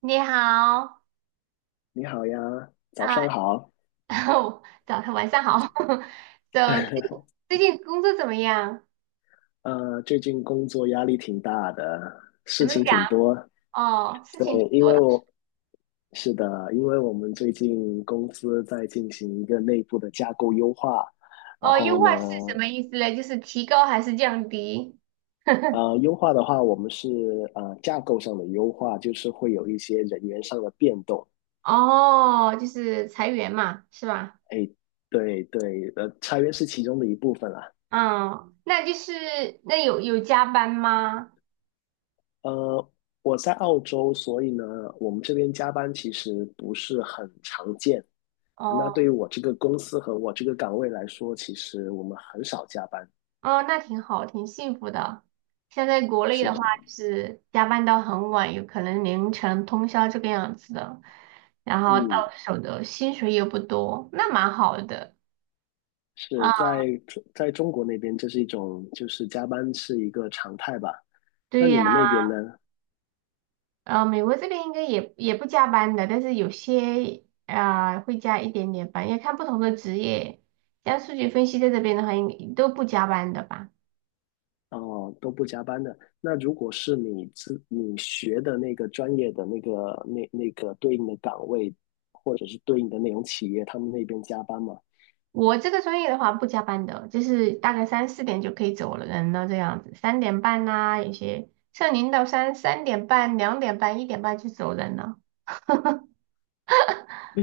你好，你好呀，早啊、上好。早上晚上好。So，最近 最近工作怎么样？最近工作压力挺大的，怎事么情讲？挺多。哦，事对，情挺因多为的。我是的，因为我们最近公司在进行一个内部的架构优化。然哦，后优化是什呢，么意思呢？就是提高还是降低？呃，优化的话，我们是呃架构上的优化，就是会有一些人员上的变动。哦，就是裁员嘛，是吧？哎，对对，裁员是其中的一部分啦。嗯，那就是那有加班吗？呃，我在澳洲，所以呢，我们这边加班其实不是很常见。那对于哦。我这个公司和我这个岗位来说，其实我们很少加班。哦，那挺好，挺幸福的。现在国内是的话，的。就是加班到很晚，有可能凌晨通宵这个样子的，然后到嗯，手的薪水又不多，那蛮好的。啊，是在在中国那边，这是一种就是加班是一个常态吧？那对你呀，们那边呢？美国这边应该也不加班的，但是有些会加一点点班，要看不同的职业。像数据分析在这边的话，应都不加班的吧？哦，都不加班的。那如果是你学的那个专业的那个对应的岗位，或者是对应的那种企业，他们那边加班吗？我这个专业的话不加班的，就是大概三四点就可以走了人了这样子，三点半呐、有些像零到三三点半、2点半、1点半就走人了。你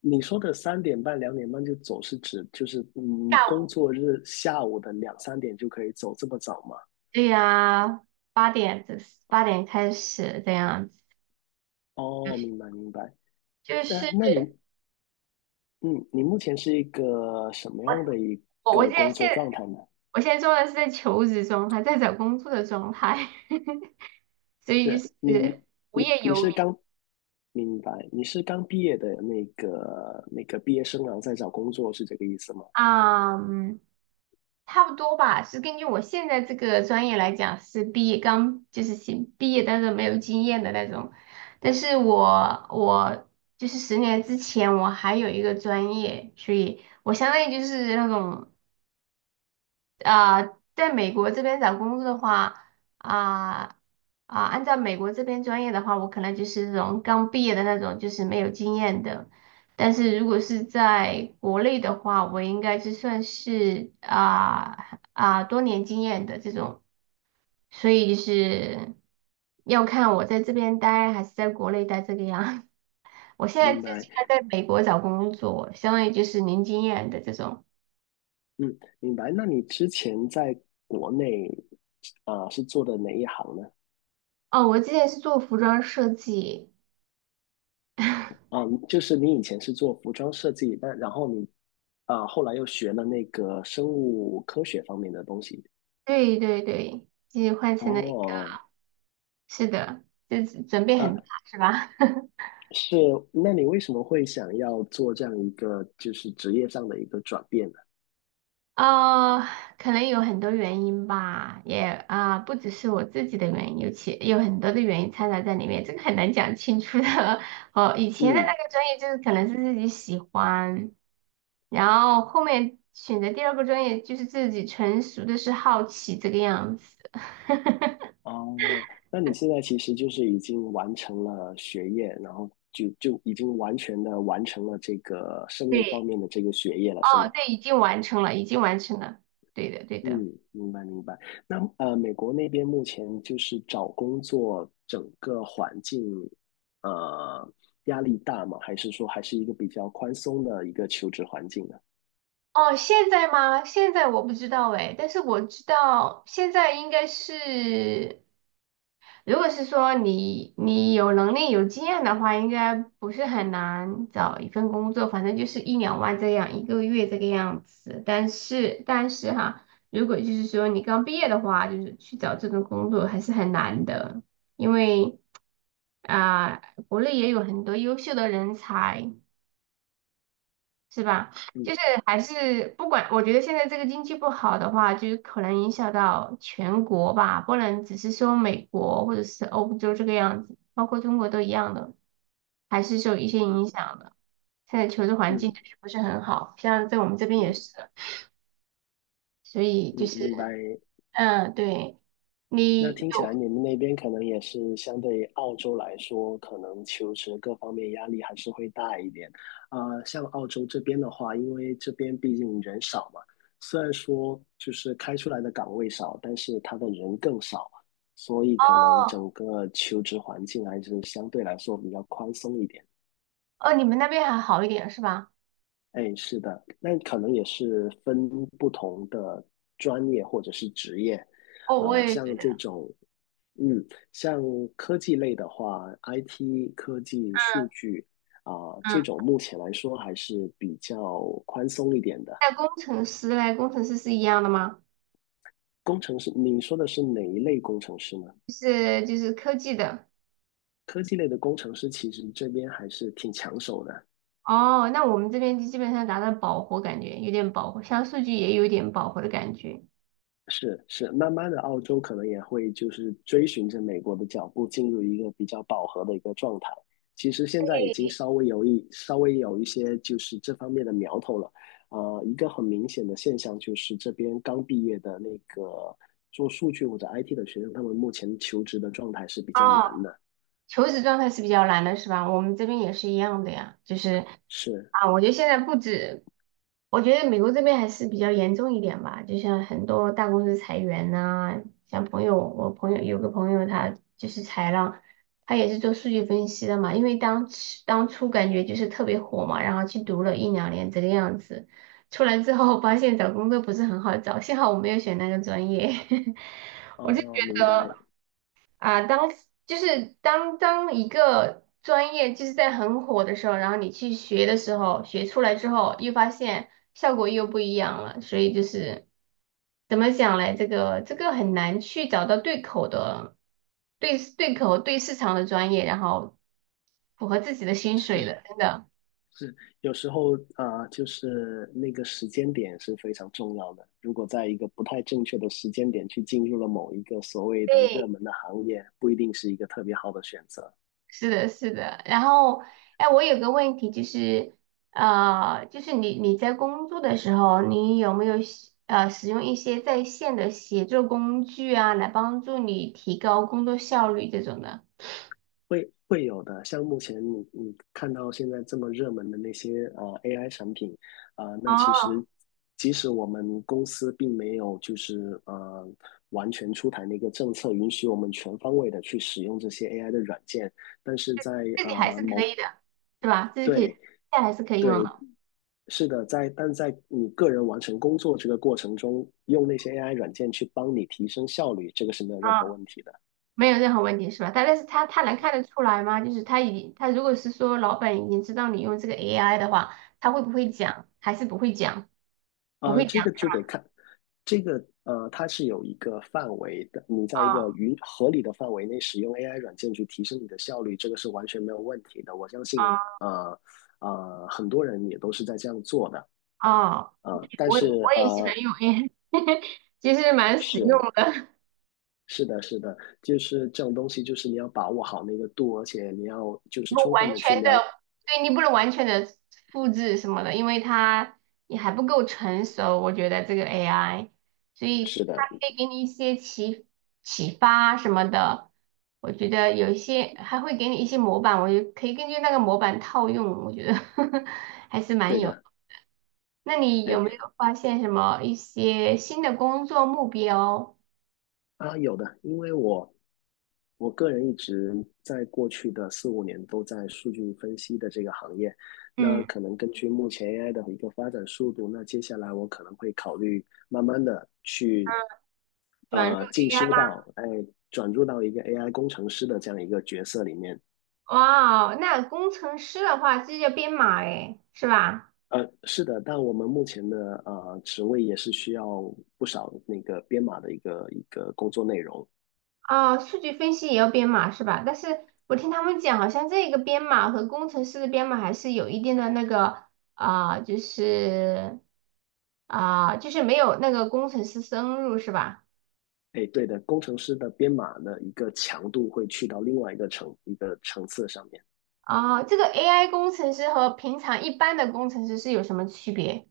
你说的3:30、2:30就走，是指就是下工午作日下午的两三点就可以走，这么早吗？对呀、八点这八点开始这样子，哦，明白明白。就那是那你嗯，你目前是一个什么样的一我我个现在工作现状态呢？我现在做的是在求职状态，在找工作的状态，所以就是你是无你业你游是民刚明白。你是刚毕业的那个毕业生，然后在找工作，是这个意思吗？啊，嗯差不多吧，是根据我现在这个专业来讲，是毕业刚就是新毕业，但是没有经验的那种。但是我就是10年之前我还有一个专业，所以我相当于就是那种在美国这边找工作的话，啊、按照美国这边专业的话，我可能就是这种刚毕业的那种，就是没有经验的。但是如果是在国内的话，我应该是算是多年经验的这种，所以就是要看我在这边待还是在国内待这个样。我现在明自己白。还在美国找工作，相当于就是零经验的这种。嗯，明白。那你之前在国内是做的哪一行呢？哦，我之前是做服装设计。嗯，就是你以前是做服装设计，但然后你后来又学了那个生物科学方面的东西。对对对，就是换成了一个，哦。是的，就是转变很大，啊，是吧？是。那你为什么会想要做这样一个就是职业上的一个转变呢？哦，可能有很多原因吧，也不只是我自己的原因，有很多的原因掺杂在里面，这个很难讲清楚的。哦，以前的嗯。那个专业就是可能是自己喜欢，然后后面选择第二个专业就是自己纯属的是好奇这个样子。哦，那你现在其实就是已经完成了学业，然后就已经完全的完成了这个生物方对，面的这个学业了，是哦，吗？对，已经完成了，已经完成了，对的，对的。嗯，明白明白。那美国那边目前就是找工作整个环境，呃，压力大吗？还是说还是一个比较宽松的一个求职环境呢？哦，现在吗？现在我不知道哎，但是我知道现在应该是，如果是说你有能力有经验的话，应该不是很难找一份工作，反正就是一两万这样一个月这个样子。但是哈，如果就是说你刚毕业的话，就是去找这种工作还是很难的，因为啊、国内也有很多优秀的人才。是吧？就是嗯。还是不管，我觉得现在这个经济不好的话，就是可能影响到全国吧，不能只是说美国或者是欧洲这个样子，包括中国都一样的，还是受一些影响的。现在求职环境就嗯。是不是很好，像在我们这边也嗯。是，所以就嗯，是明白。嗯，对，那你听起有来你们那边可能也是相对于澳洲来说，可能求职各方面压力还是会大一点。啊，像澳洲这边的话，因为这边毕竟人少嘛，虽然说就是开出来的岗位少，但是他的人更少，所以可能哦整个求职环境还是相对来说比较宽松一点。哦，你们那边还好一点是吧？哎，是的，那可能也是分不同的专业或者是职业，哦，我啊、也觉像得，这种，嗯，像科技类的话，IT 科技数据啊、嗯，这种目前来说还是比较宽松一点的。那工程师嘞，工程师是一样的吗？工程师，你说的是哪一类工程师呢？就是科技的。科技类的工程师其实这边还是挺抢手的。哦，那我们这边就基本上达到饱和，感觉有点饱和，像数据也有点饱和的感觉。是是，慢慢的，澳洲可能也会就是追寻着美国的脚步，进入一个比较饱和的一个状态。其实现在已经稍微有一些就是这方面的苗头了。一个很明显的现象就是这边刚毕业的那个做数据或者 IT 的学生，他们目前求职的状态是比哦，较难的。求职状态是比较难的，是吧？我们这边也是一样的呀，就是是。啊，我觉得现在不止，我觉得美国这边还是比较严重一点吧，就像很多大公司裁员呐、像朋友，我朋友有个朋友他就是裁了，他也是做数据分析的嘛，因为当初感觉就是特别火嘛，然后去读了一两年这个样子，出来之后发现找工作不是很好找，幸好我没有选那个专业。哦，明白。啊，当一个专业就是在很火的时候，然后你去学的时候，学出来之后，又发现效果又不一样了，所以就是怎么讲嘞？这个很难去找到对口的对对口对市场的专业，然后符合自己的薪水是。的，真的。是，有时候啊、就是那个时间点是非常重要的。如果在一个不太正确的时间点去进入了某一个所谓的热对，门的行业，不一定是一个特别好的选择。是的，是的。然后，哎，我有个问题就是，就是你在工作的时候，你有没有使用一些在线的协作工具啊，来帮助你提高工作效率这种的？会有的，像目前你看到现在这么热门的那些AI 产品，啊、那其哦，实即使我们公司并没有就是完全出台那个政策，允许我们全方位的去使用这些 AI 的软件，但是在这己还呃是可某以的，对吧？这是可以，对。现在还是可以用对，的。是的，但在你个人完成工作这个过程中，用那些 AI 软件去帮你提升效率，这个是没有任何啊，问题的。没有任何问题是吧？但是他能看得出来吗？就是他如果是说老板已经知道你用这个 AI 的话，他会不会讲？还是不会讲？不会这讲。个就得看，这个它是有一个范围的，你在一个啊允合理的范围内使用 AI 软件去提升你的效率，这个是完全没有问题的。我相信，啊呃很多人也都是在这样做的。啊！但我是我也喜欢呃，用 AI，其实蛮实用是的。是的，是的，就是这种东西，就是你要把握好那个度，而且你要就是不充分完的去全的，了。对你不能完全的复制什么的，因为它也还不够成熟。我觉得这个 AI，所以是它的，可以给你一些启发什么的。我觉得有一些还会给你一些模板，我就可以根据那个模板套用。我觉得 还是蛮对有。的，那你哎，有没有发现什么一些新的工作目标？啊，有的，因为我个人一直在过去的四五年都在数据分析的这个行业，那嗯，可能根据目前 AI 的一个发展速度，那接下来我可能会考虑慢慢的去转入 进 AI。修到，哎，转入到一个 AI 工程师的这样一个角色里面。哇哦，那工程师的话，这叫编码诶，是吧？是的，但我们目前的职位也是需要不少那个编码的一个工作内容。哦，数据分析也要编码是吧？但是我听他们讲，好像这个编码和工程师的编码还是有一定的那个啊、就是就是没有那个工程师深入是吧？哎，对的，工程师的编码的一个强度会去到另外一个层次上面，哦，这个 AI 工程师和平常一般的工程师是有什么区别？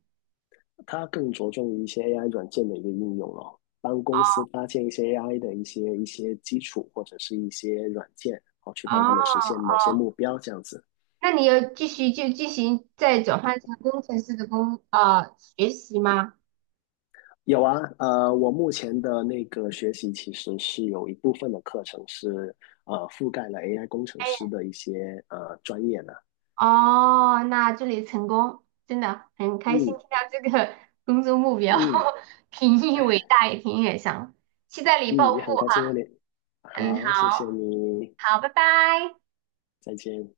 它更着重于一些 AI 软件的一个应用咯，帮公司搭建一些 AI 的一些基础或者是一些软件，好去哦帮他们实现某些哦，目标这样子。那你要继续就进行再转换成工程师的学习吗？有啊，我目前的那个学习其实是有一部分的课程是覆盖了 AI 工程师的一些专业的，哦，那祝你成功，真的很开心听到嗯这个 工作目标，嗯 挺伟大也挺远想，期待你嗯，暴富也很开心和哈。你，嗯，好，谢谢好，你，好，拜拜。再见。